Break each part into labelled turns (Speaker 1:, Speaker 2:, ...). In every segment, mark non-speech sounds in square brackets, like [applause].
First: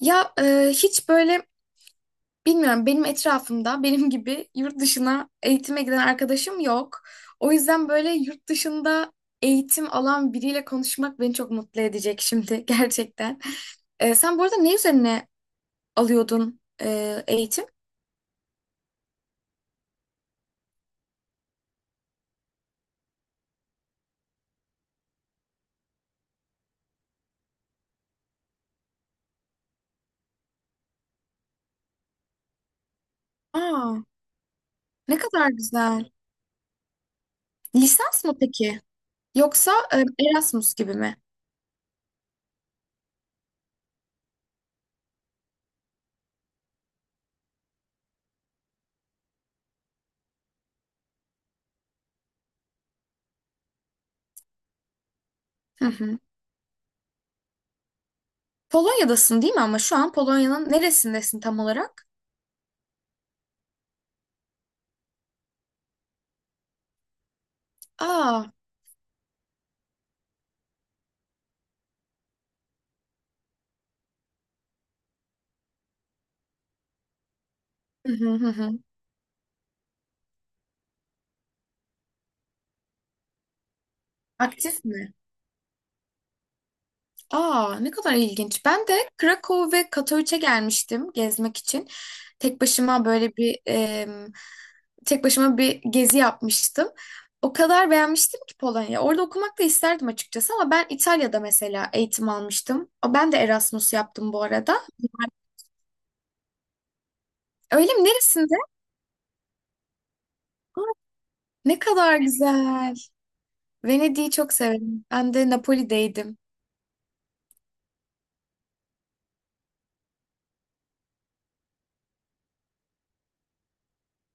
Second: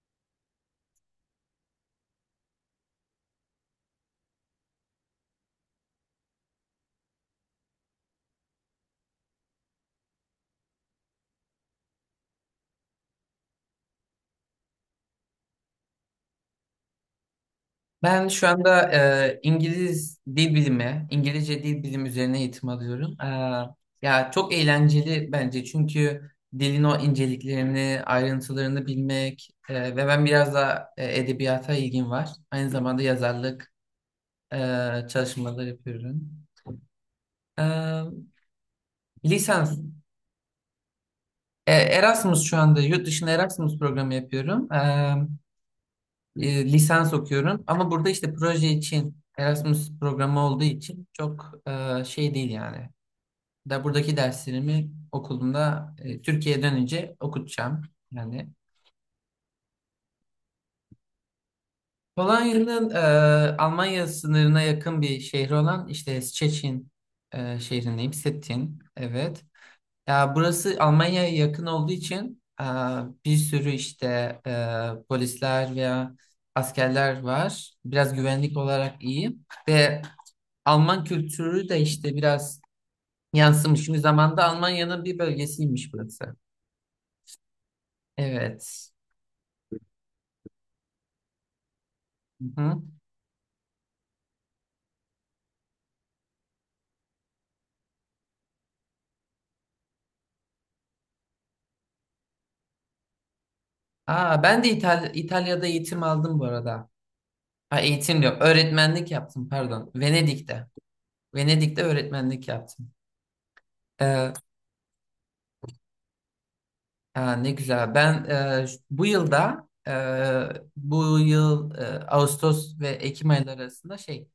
Speaker 1: Hiç böyle bilmiyorum benim etrafımda [laughs] benim gibi yurt dışına eğitime giden arkadaşım yok. O yüzden böyle yurt dışında eğitim alan biriyle konuşmak beni çok mutlu edecek şimdi [laughs] gerçekten. Sen bu arada ne üzerine alıyordun eğitim?
Speaker 2: Ben şu anda İngiliz dil bilimi, İngilizce dil bilimi üzerine eğitim alıyorum. Ya çok eğlenceli bence çünkü dilin o inceliklerini, ayrıntılarını bilmek ve ben biraz da edebiyata ilgim var. Aynı zamanda yazarlık
Speaker 1: Aa,
Speaker 2: e,
Speaker 1: ne kadar
Speaker 2: çalışmaları
Speaker 1: güzel.
Speaker 2: yapıyorum.
Speaker 1: Lisans
Speaker 2: E,
Speaker 1: mı peki?
Speaker 2: Lisans,
Speaker 1: Yoksa Erasmus gibi mi?
Speaker 2: Erasmus şu anda yurt dışında Erasmus programı yapıyorum. Lisans okuyorum ama burada işte proje için Erasmus programı olduğu için çok şey değil yani. Da buradaki derslerimi
Speaker 1: Hı
Speaker 2: okulumda
Speaker 1: hı.
Speaker 2: Türkiye'ye dönünce okutacağım yani.
Speaker 1: Polonya'dasın değil mi, ama şu an Polonya'nın neresindesin tam olarak?
Speaker 2: Polonya'nın Almanya sınırına yakın bir şehri olan işte Szczecin şehrindeyim.
Speaker 1: Aa,
Speaker 2: Stettin, evet. Ya burası Almanya'ya yakın olduğu için bir sürü işte polisler veya askerler var.
Speaker 1: hı
Speaker 2: Biraz
Speaker 1: hı hı.
Speaker 2: güvenlik
Speaker 1: Hı.
Speaker 2: olarak iyi. Ve Alman kültürü de işte biraz yansımış. Çünkü zamanda
Speaker 1: Aktif
Speaker 2: Almanya'nın
Speaker 1: mi?
Speaker 2: bir bölgesiymiş burası.
Speaker 1: Aa, ne kadar ilginç. Ben
Speaker 2: Evet.
Speaker 1: de Krakow ve Katowice gelmiştim gezmek için. Tek
Speaker 2: Hı hı.
Speaker 1: başıma böyle bir em, Tek başıma bir gezi yapmıştım. O kadar beğenmiştim ki Polonya. Orada okumak da isterdim açıkçası, ama ben İtalya'da mesela eğitim almıştım. Ben de Erasmus yaptım
Speaker 2: Aa,
Speaker 1: bu
Speaker 2: ben de
Speaker 1: arada.
Speaker 2: İtalya'da eğitim aldım bu arada. Ha,
Speaker 1: Öyle mi?
Speaker 2: eğitim yok.
Speaker 1: Neresinde?
Speaker 2: Öğretmenlik yaptım pardon. Venedik'te.
Speaker 1: Aa, ne
Speaker 2: Venedik'te
Speaker 1: kadar
Speaker 2: öğretmenlik yaptım.
Speaker 1: güzel. Venedik'i
Speaker 2: Ee,
Speaker 1: çok severim. Ben de Napoli'deydim.
Speaker 2: Aa, ne güzel. Ben bu yılda bu yıl Ağustos ve Ekim ayları arasında şey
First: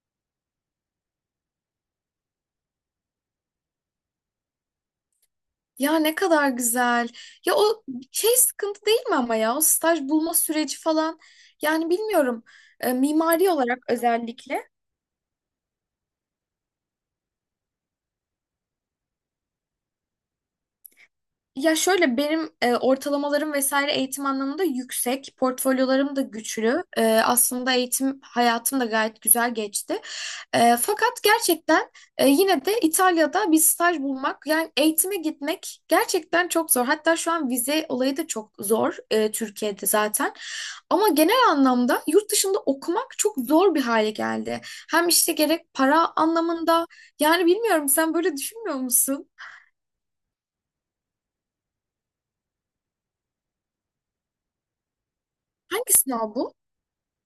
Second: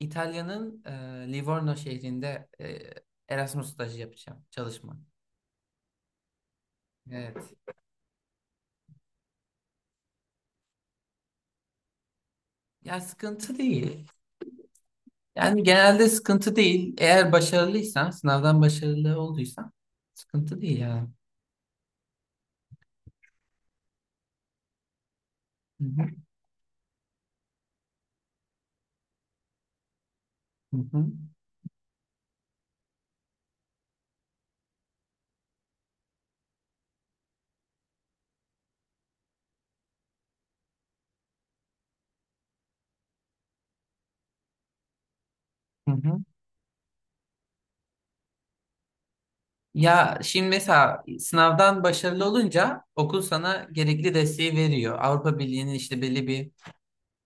Speaker 2: İtalya'nın Livorno şehrinde Erasmus stajı yapacağım. Çalışma.
Speaker 1: Ya ne kadar güzel.
Speaker 2: Evet.
Speaker 1: Ya o şey sıkıntı değil mi ama, ya o staj bulma süreci falan. Yani bilmiyorum.
Speaker 2: Ya
Speaker 1: Mimari
Speaker 2: sıkıntı
Speaker 1: olarak
Speaker 2: değil.
Speaker 1: özellikle.
Speaker 2: Yani genelde sıkıntı değil. Eğer başarılıysan, sınavdan başarılı olduysan sıkıntı değil yani.
Speaker 1: Ya şöyle benim ortalamalarım vesaire eğitim anlamında yüksek,
Speaker 2: Hı hı,
Speaker 1: portfolyolarım da güçlü. E, aslında eğitim hayatım da gayet güzel geçti.
Speaker 2: hı
Speaker 1: E,
Speaker 2: hı,
Speaker 1: fakat gerçekten yine de İtalya'da bir staj bulmak, yani eğitime gitmek gerçekten çok zor. Hatta şu an vize olayı da çok zor Türkiye'de zaten. Ama genel anlamda yurt dışında okumak çok zor bir hale geldi. Hem işte gerek
Speaker 2: hı
Speaker 1: para
Speaker 2: hı.
Speaker 1: anlamında, yani bilmiyorum, sen böyle düşünmüyor musun?
Speaker 2: Ya şimdi mesela sınavdan başarılı olunca okul sana gerekli desteği veriyor. Avrupa Birliği'nin
Speaker 1: Hangi
Speaker 2: işte belli
Speaker 1: sınav
Speaker 2: bir
Speaker 1: bu?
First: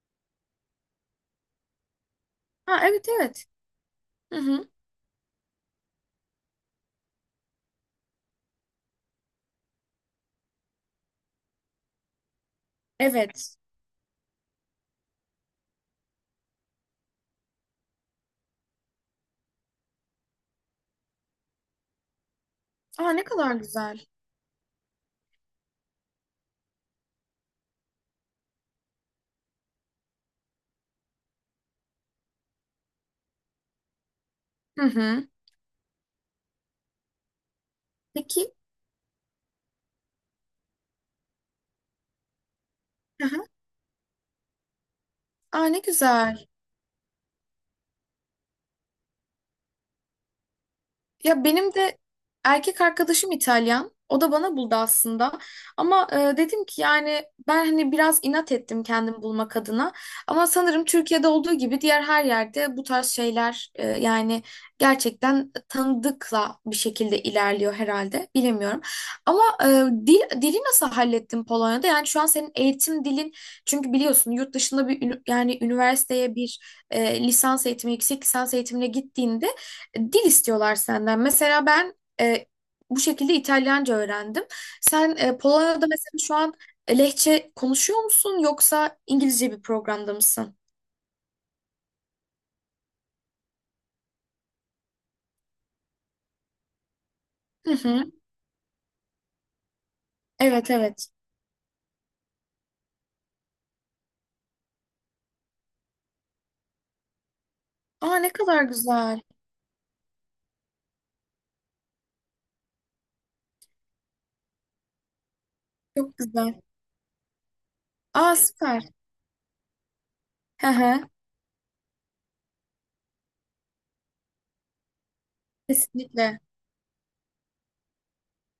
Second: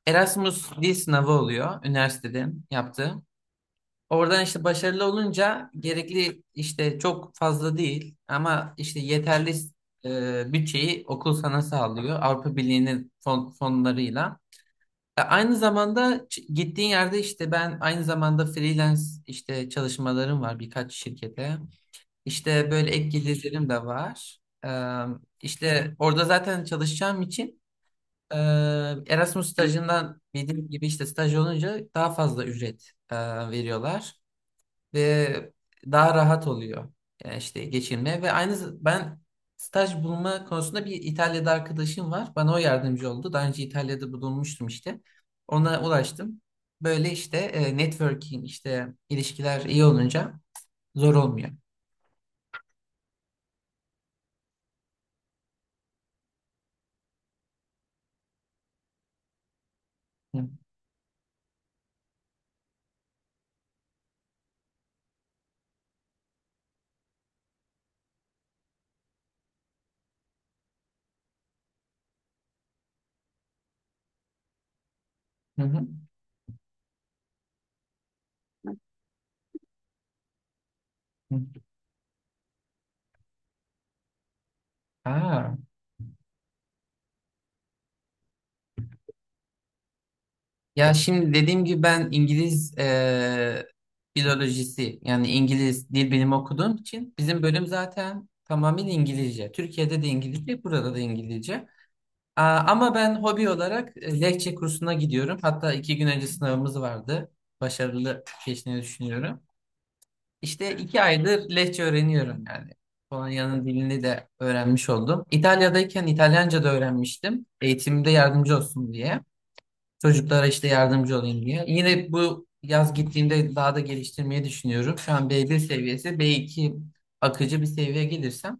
Speaker 2: Erasmus dil sınavı oluyor üniversitede
Speaker 1: Ha, evet
Speaker 2: yaptığı.
Speaker 1: evet. Hı
Speaker 2: Oradan işte
Speaker 1: hı.
Speaker 2: başarılı olunca gerekli işte çok fazla değil ama işte yeterli bütçeyi okul sana sağlıyor Avrupa Birliği'nin
Speaker 1: Evet.
Speaker 2: fonlarıyla. Aynı zamanda gittiğin yerde işte ben aynı zamanda freelance işte çalışmalarım var birkaç şirkete. İşte böyle ek
Speaker 1: Aa, ne kadar
Speaker 2: gelirlerim de
Speaker 1: güzel.
Speaker 2: var. E, işte orada zaten çalışacağım için e, Erasmus stajından bildiğim gibi işte staj olunca daha fazla ücret veriyorlar
Speaker 1: Hı hı.
Speaker 2: ve daha rahat oluyor. Yani işte geçinme ve
Speaker 1: Peki.
Speaker 2: aynı ben staj bulma konusunda bir İtalya'da arkadaşım var. Bana o yardımcı
Speaker 1: Hı
Speaker 2: oldu.
Speaker 1: hı.
Speaker 2: Daha önce İtalya'da bulunmuştum işte.
Speaker 1: Aa, ne
Speaker 2: Ona ulaştım.
Speaker 1: güzel.
Speaker 2: Böyle işte networking işte ilişkiler iyi olunca zor
Speaker 1: Ya
Speaker 2: olmuyor.
Speaker 1: benim de erkek arkadaşım İtalyan. O da bana buldu aslında. Ama dedim ki yani ben hani biraz inat ettim kendim bulmak adına.
Speaker 2: Hı
Speaker 1: Ama sanırım Türkiye'de olduğu gibi diğer her yerde bu tarz şeyler, yani gerçekten tanıdıkla bir şekilde ilerliyor herhalde. Bilemiyorum. Ama e, dil dili nasıl hallettin Polonya'da? Yani şu an senin eğitim dilin, çünkü biliyorsun yurt dışında bir yani
Speaker 2: hı. Hı.
Speaker 1: üniversiteye bir lisans eğitimi, yüksek lisans eğitimine gittiğinde dil istiyorlar senden.
Speaker 2: Hı.
Speaker 1: Mesela ben e, bu şekilde İtalyanca öğrendim. Sen
Speaker 2: Aa,
Speaker 1: Polonya'da mesela şu an Lehçe konuşuyor musun, yoksa İngilizce bir programda mısın?
Speaker 2: ya şimdi dediğim gibi ben İngiliz filolojisi yani İngiliz dil bilimi okuduğum için bizim bölüm
Speaker 1: Hı hı.
Speaker 2: zaten tamamıyla İngilizce. Türkiye'de de İngilizce,
Speaker 1: Evet
Speaker 2: burada da
Speaker 1: evet.
Speaker 2: İngilizce. Aa, ama ben hobi olarak Lehçe kursuna gidiyorum. Hatta iki gün önce sınavımız vardı.
Speaker 1: Aa,
Speaker 2: Başarılı
Speaker 1: ne kadar
Speaker 2: geçtiğini
Speaker 1: güzel.
Speaker 2: düşünüyorum. İşte iki aydır Lehçe öğreniyorum yani. Polonya'nın dilini de öğrenmiş oldum. İtalya'dayken
Speaker 1: Çok güzel.
Speaker 2: İtalyanca da öğrenmiştim. Eğitimde
Speaker 1: Aa,
Speaker 2: yardımcı
Speaker 1: süper.
Speaker 2: olsun diye. Çocuklara işte
Speaker 1: Hı hı.
Speaker 2: yardımcı olayım diye. Yine bu yaz gittiğimde daha da geliştirmeyi düşünüyorum. Şu an B1 seviyesi,
Speaker 1: Kesinlikle.
Speaker 2: B2 akıcı bir seviyeye gelirsem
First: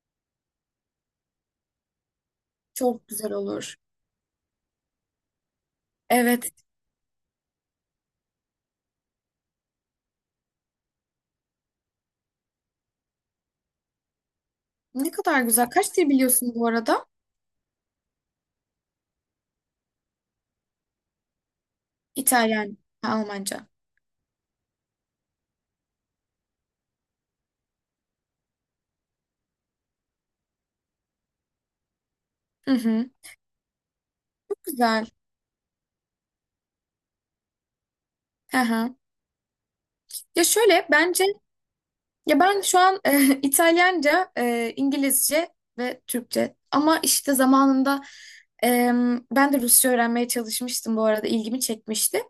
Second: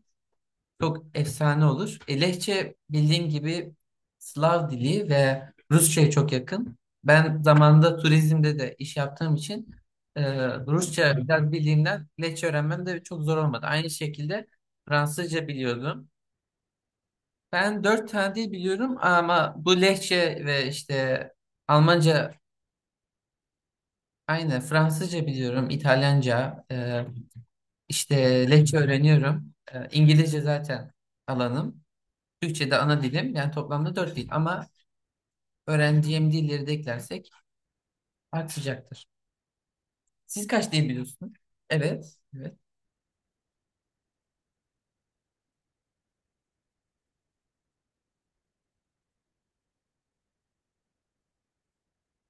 Speaker 2: çok efsane olur. E, Lehçe
Speaker 1: Çok
Speaker 2: bildiğin
Speaker 1: güzel
Speaker 2: gibi
Speaker 1: olur.
Speaker 2: Slav dili ve Rusça'ya çok
Speaker 1: Evet.
Speaker 2: yakın. Ben zamanında turizmde de iş yaptığım için e, Rusça biraz bildiğimden Lehçe öğrenmem de çok zor olmadı. Aynı şekilde
Speaker 1: Ne kadar
Speaker 2: Fransızca
Speaker 1: güzel. Kaç
Speaker 2: biliyordum.
Speaker 1: dil biliyorsun bu arada?
Speaker 2: Ben dört tane dil biliyorum ama bu Lehçe ve işte Almanca
Speaker 1: İtalyan, ha, Almanca.
Speaker 2: aynı. Fransızca biliyorum, İtalyanca, işte Lehçe öğreniyorum. E, İngilizce zaten alanım. Türkçe
Speaker 1: Hı
Speaker 2: de ana
Speaker 1: hı.
Speaker 2: dilim yani toplamda 4 dil ama
Speaker 1: Güzel.
Speaker 2: öğrendiğim dilleri de eklersek
Speaker 1: Hı hı.
Speaker 2: artacaktır.
Speaker 1: Ya
Speaker 2: Siz kaç
Speaker 1: şöyle
Speaker 2: dil
Speaker 1: bence
Speaker 2: biliyorsunuz? Evet.
Speaker 1: ya
Speaker 2: Evet.
Speaker 1: ben şu an [laughs] İtalyanca, İngilizce ve Türkçe. Ama işte zamanında e, ben de Rusça öğrenmeye çalışmıştım bu arada, ilgimi çekmişti.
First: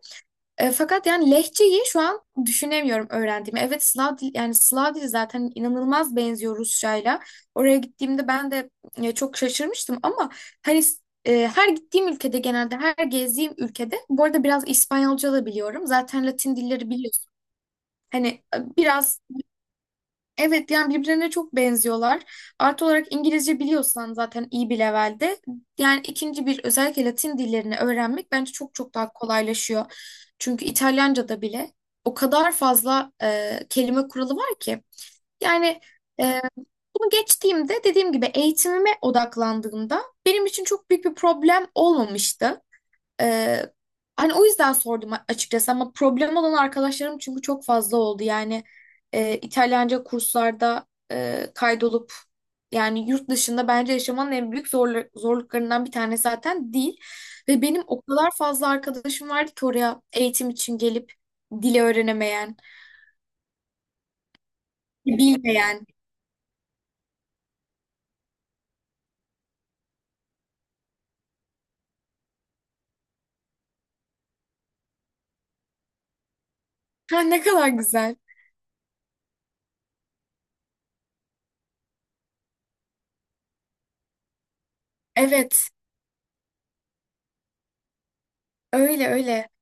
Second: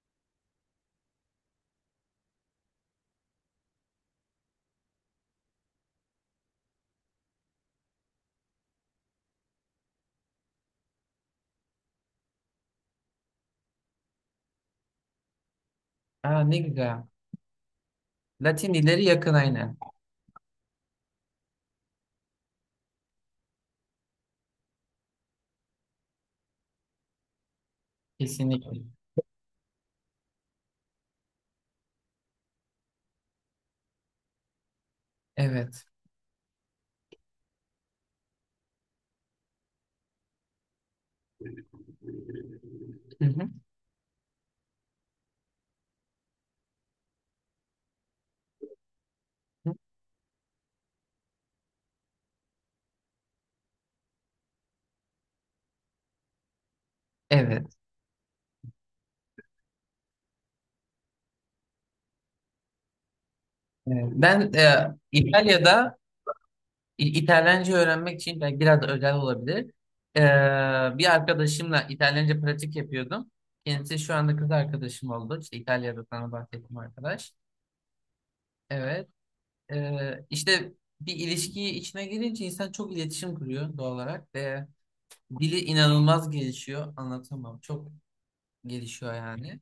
Speaker 1: E, fakat yani lehçeyi şu an düşünemiyorum öğrendiğimi. Evet Slav dil, yani Slav dili zaten inanılmaz benziyor Rusçayla. Oraya gittiğimde ben de çok şaşırmıştım ama hani her gittiğim ülkede genelde her gezdiğim ülkede, bu arada biraz İspanyolca da biliyorum. Zaten
Speaker 2: Aa,
Speaker 1: Latin
Speaker 2: ne
Speaker 1: dilleri
Speaker 2: güzel.
Speaker 1: biliyorsun. Hani
Speaker 2: Latin dilleri
Speaker 1: biraz
Speaker 2: yakın aynen.
Speaker 1: evet, yani birbirlerine çok benziyorlar. Artı olarak İngilizce biliyorsan zaten iyi bir levelde. Yani ikinci bir, özellikle Latin dillerini öğrenmek bence çok
Speaker 2: Kesinlikle.
Speaker 1: çok daha kolaylaşıyor. Çünkü İtalyanca'da bile o kadar fazla kelime kuralı var ki. Yani
Speaker 2: Evet.
Speaker 1: e, bunu geçtiğimde dediğim gibi eğitimime odaklandığımda benim için çok büyük bir problem olmamıştı.
Speaker 2: Hı.
Speaker 1: Ee, Hani o yüzden sordum açıkçası, ama problem olan arkadaşlarım çünkü çok fazla oldu. Yani
Speaker 2: Hı.
Speaker 1: İtalyanca kurslarda kaydolup yani yurt dışında bence yaşamanın en büyük zorluklarından bir tanesi zaten dil. Ve
Speaker 2: Evet.
Speaker 1: benim o kadar fazla arkadaşım vardı ki oraya eğitim için gelip dili öğrenemeyen,
Speaker 2: Evet. Ben
Speaker 1: bilmeyen.
Speaker 2: İtalya'da İtalyanca öğrenmek için belki biraz da özel olabilir. E, Bir arkadaşımla İtalyanca pratik yapıyordum. Kendisi şu anda kız arkadaşım oldu. İşte İtalya'da sana bahsettiğim
Speaker 1: Ha,
Speaker 2: arkadaş.
Speaker 1: ne kadar güzel.
Speaker 2: Evet. İşte bir ilişkiyi içine girince insan çok iletişim kuruyor doğal olarak ve dili
Speaker 1: Evet,
Speaker 2: inanılmaz gelişiyor. Anlatamam. Çok
Speaker 1: öyle
Speaker 2: gelişiyor
Speaker 1: öyle.
Speaker 2: yani.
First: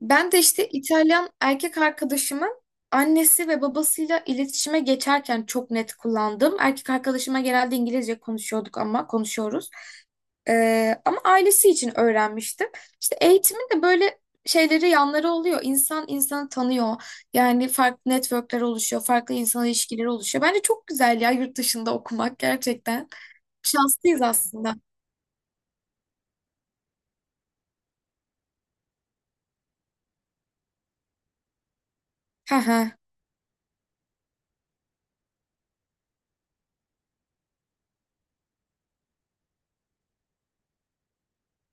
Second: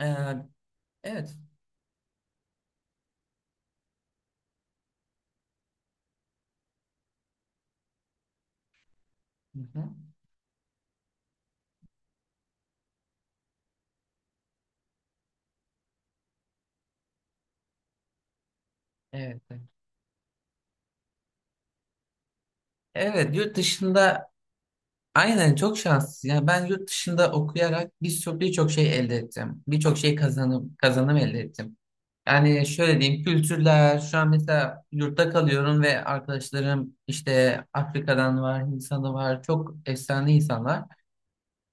Speaker 2: Ee,
Speaker 1: Ben de işte İtalyan
Speaker 2: evet.
Speaker 1: erkek arkadaşımın annesi ve babasıyla iletişime geçerken çok net kullandım. Erkek arkadaşıma genelde İngilizce konuşuyorduk, ama
Speaker 2: Hı
Speaker 1: konuşuyoruz.
Speaker 2: hı.
Speaker 1: Ama ailesi için öğrenmiştim. İşte eğitimin de böyle şeyleri, yanları oluyor. İnsan insanı tanıyor. Yani farklı networkler oluşuyor, farklı
Speaker 2: Evet. Evet,
Speaker 1: insan ilişkileri oluşuyor. Bence çok güzel ya, yurt dışında okumak gerçekten.
Speaker 2: evet, yurt
Speaker 1: Şanslıyız
Speaker 2: dışında
Speaker 1: aslında.
Speaker 2: aynen çok şanssız. Yani ben yurt dışında okuyarak birçok şey elde ettim. Birçok şey kazanım elde ettim.
Speaker 1: Hı
Speaker 2: Yani
Speaker 1: hı.
Speaker 2: şöyle diyeyim kültürler şu an mesela yurtta kalıyorum ve arkadaşlarım işte Afrika'dan var, Hindistan'da var. Çok efsane insanlar.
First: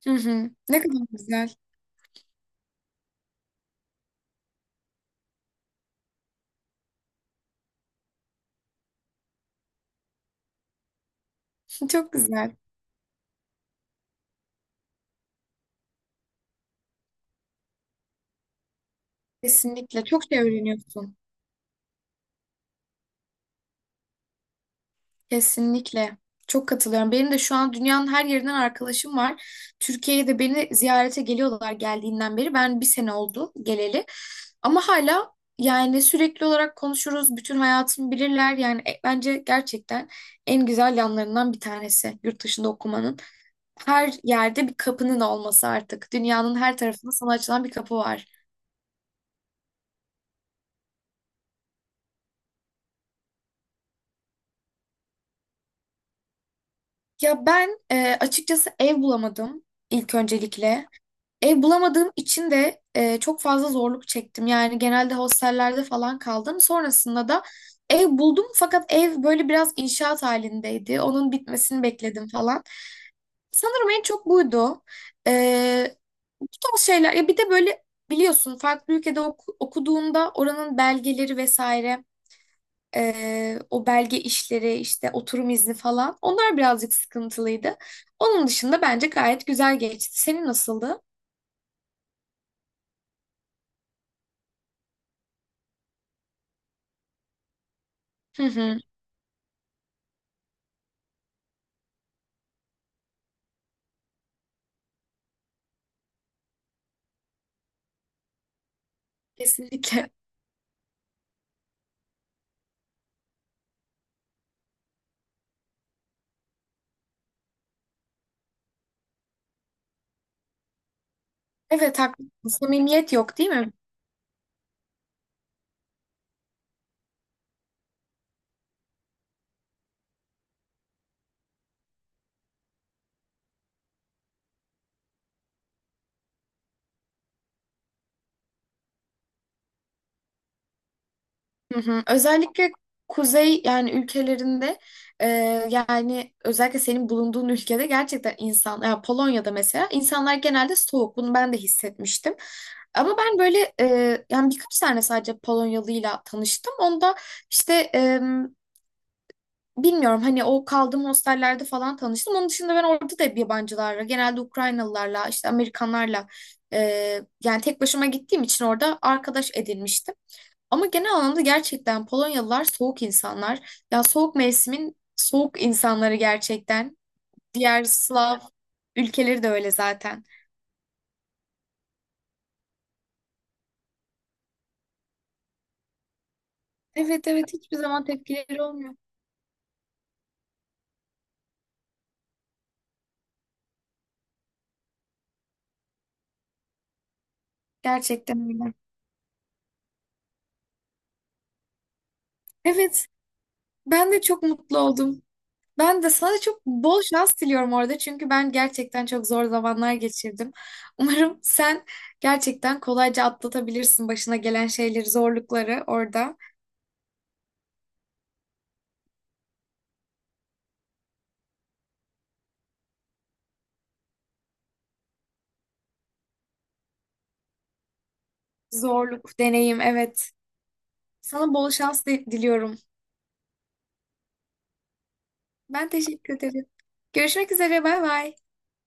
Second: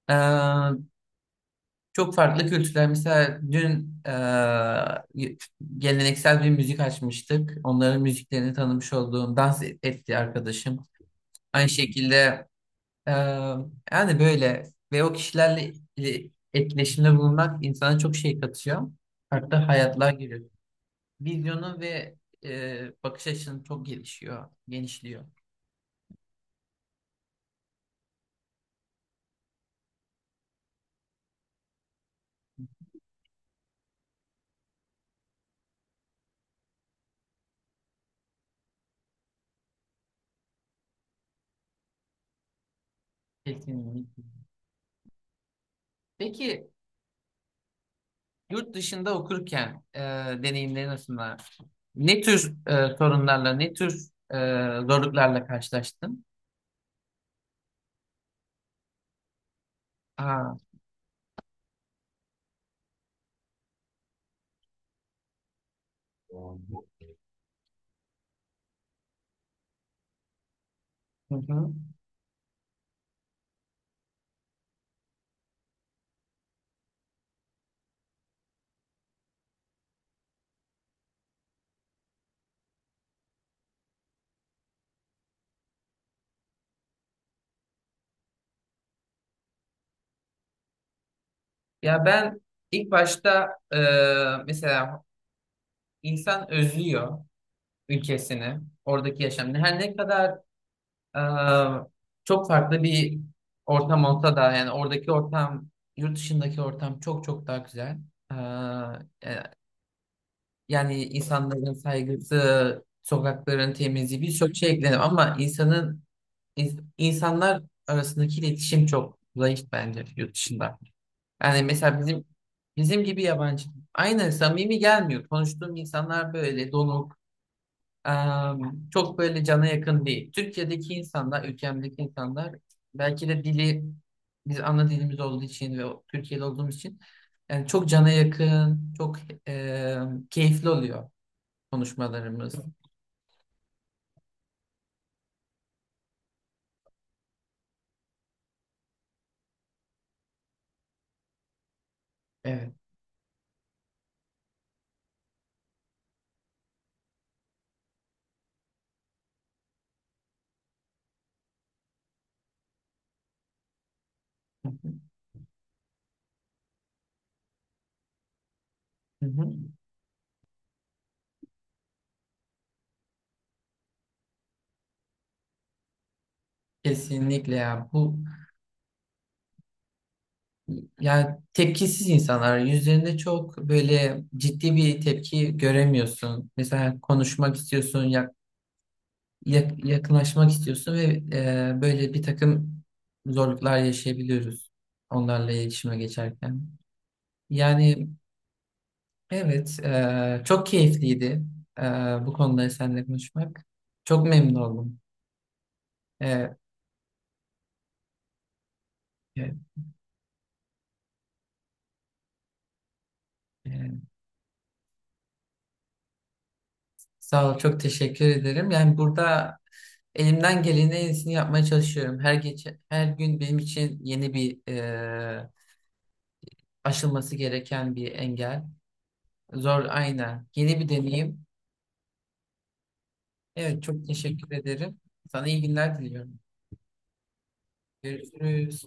Speaker 1: Hı hı.
Speaker 2: Eee,
Speaker 1: Ne kadar güzel.
Speaker 2: Çok farklı kültürler. Mesela dün geleneksel bir müzik açmıştık. Onların müziklerini tanımış olduğum dans etti arkadaşım. Aynı
Speaker 1: [laughs] Çok
Speaker 2: şekilde
Speaker 1: güzel.
Speaker 2: eee, yani böyle ve o kişilerle etkileşimde bulunmak insana çok şey katıyor. Farklı
Speaker 1: Kesinlikle.
Speaker 2: hayatlar
Speaker 1: Çok şey
Speaker 2: giriyor.
Speaker 1: öğreniyorsun.
Speaker 2: Vizyonu ve bakış açını çok gelişiyor, genişliyor.
Speaker 1: Kesinlikle. Çok katılıyorum. Benim de şu an dünyanın her yerinden arkadaşım var. Türkiye'ye de beni ziyarete geliyorlar geldiğinden beri. Ben bir sene oldu geleli. Ama hala yani sürekli olarak konuşuruz. Bütün hayatımı bilirler. Yani bence gerçekten en güzel yanlarından bir tanesi yurt dışında okumanın. Her
Speaker 2: Kesinlikle.
Speaker 1: yerde bir kapının olması artık. Dünyanın
Speaker 2: Peki
Speaker 1: her tarafında sana açılan bir kapı var.
Speaker 2: yurt dışında okurken deneyimlerin arasında ne tür sorunlarla, ne tür zorluklarla karşılaştın?
Speaker 1: Ya ben açıkçası ev bulamadım ilk
Speaker 2: Aa,
Speaker 1: öncelikle. Ev bulamadığım için de çok fazla zorluk çektim. Yani genelde hostellerde falan kaldım. Sonrasında da ev buldum, fakat ev böyle biraz inşaat halindeydi. Onun
Speaker 2: hı hı.
Speaker 1: bitmesini bekledim falan. Sanırım en çok buydu. E, Bu tarz şeyler. Ya bir de böyle biliyorsun farklı ülkede okuduğunda oranın belgeleri vesaire, o belge işleri, işte oturum izni falan, onlar birazcık sıkıntılıydı. Onun dışında bence gayet güzel geçti. Senin nasıldı?
Speaker 2: Ya ben ilk başta mesela insan özlüyor
Speaker 1: Hı
Speaker 2: ülkesini,
Speaker 1: hı.
Speaker 2: oradaki yaşamını. Her ne kadar Ee, çok farklı bir ortam olsa da yani oradaki yurt dışındaki ortam çok çok daha güzel. Ee, e,
Speaker 1: Kesinlikle.
Speaker 2: Yani insanların saygısı, sokakların temizliği birçok şey eklenir ama insanın insanlar arasındaki iletişim çok zayıf bence yurt dışında. Yani mesela
Speaker 1: Evet haklısın.
Speaker 2: bizim
Speaker 1: Samimiyet
Speaker 2: gibi
Speaker 1: yok değil
Speaker 2: yabancı
Speaker 1: mi?
Speaker 2: aynı samimi gelmiyor. Konuştuğum insanlar böyle donuk, çok böyle cana yakın değil. Türkiye'deki insanlar, ülkemdeki insanlar belki de dili biz ana dilimiz olduğu için ve Türkiye'de olduğumuz için yani çok cana yakın, çok keyifli oluyor
Speaker 1: Hı hı.
Speaker 2: konuşmalarımız.
Speaker 1: Özellikle kuzey yani ülkelerinde e, yani özellikle senin bulunduğun ülkede gerçekten insan, ya Polonya'da mesela insanlar genelde soğuk. Bunu ben de hissetmiştim.
Speaker 2: Evet.
Speaker 1: Ama ben böyle yani birkaç tane sadece Polonyalıyla tanıştım. Onda işte bilmiyorum hani o kaldığım hostellerde falan tanıştım. Onun dışında ben orada da hep yabancılarla, genelde
Speaker 2: Hı hı.
Speaker 1: Ukraynalılarla, işte Amerikanlarla e, yani tek başıma gittiğim için orada
Speaker 2: Hı
Speaker 1: arkadaş
Speaker 2: hı.
Speaker 1: edinmiştim. Ama genel anlamda gerçekten Polonyalılar soğuk insanlar. Ya soğuk mevsimin soğuk insanları gerçekten.
Speaker 2: Kesinlikle
Speaker 1: Diğer
Speaker 2: ya.
Speaker 1: Slav ülkeleri de öyle zaten.
Speaker 2: Yani tepkisiz insanlar yüzlerinde çok böyle ciddi bir tepki göremiyorsun. Mesela
Speaker 1: Evet evet,
Speaker 2: konuşmak
Speaker 1: hiçbir
Speaker 2: istiyorsun,
Speaker 1: zaman tepkileri olmuyor.
Speaker 2: yakınlaşmak istiyorsun ve böyle bir takım zorluklar yaşayabiliyoruz onlarla iletişime geçerken. Yani
Speaker 1: Gerçekten öyle.
Speaker 2: evet, çok keyifliydi e, bu konuları seninle
Speaker 1: Evet,
Speaker 2: konuşmak.
Speaker 1: ben de
Speaker 2: Çok
Speaker 1: çok
Speaker 2: memnun
Speaker 1: mutlu
Speaker 2: oldum.
Speaker 1: oldum. Ben de sana
Speaker 2: E,
Speaker 1: çok bol şans diliyorum orada, çünkü ben gerçekten çok zor
Speaker 2: e,
Speaker 1: zamanlar geçirdim. Umarım sen gerçekten kolayca atlatabilirsin
Speaker 2: e,
Speaker 1: başına gelen şeyleri, zorlukları orada.
Speaker 2: Sağ ol, çok teşekkür ederim. Yani burada elimden gelenin en iyisini yapmaya çalışıyorum. Her geçen, her gün benim için yeni bir aşılması gereken bir engel.
Speaker 1: Zorluk, deneyim,
Speaker 2: Zor
Speaker 1: evet.
Speaker 2: aynen. Yeni bir deneyim.
Speaker 1: Sana bol şans diliyorum.
Speaker 2: Evet çok teşekkür ederim. Sana iyi
Speaker 1: Ben
Speaker 2: günler
Speaker 1: teşekkür
Speaker 2: diliyorum.
Speaker 1: ederim. Görüşmek üzere. Bay bay.
Speaker 2: Görüşürüz.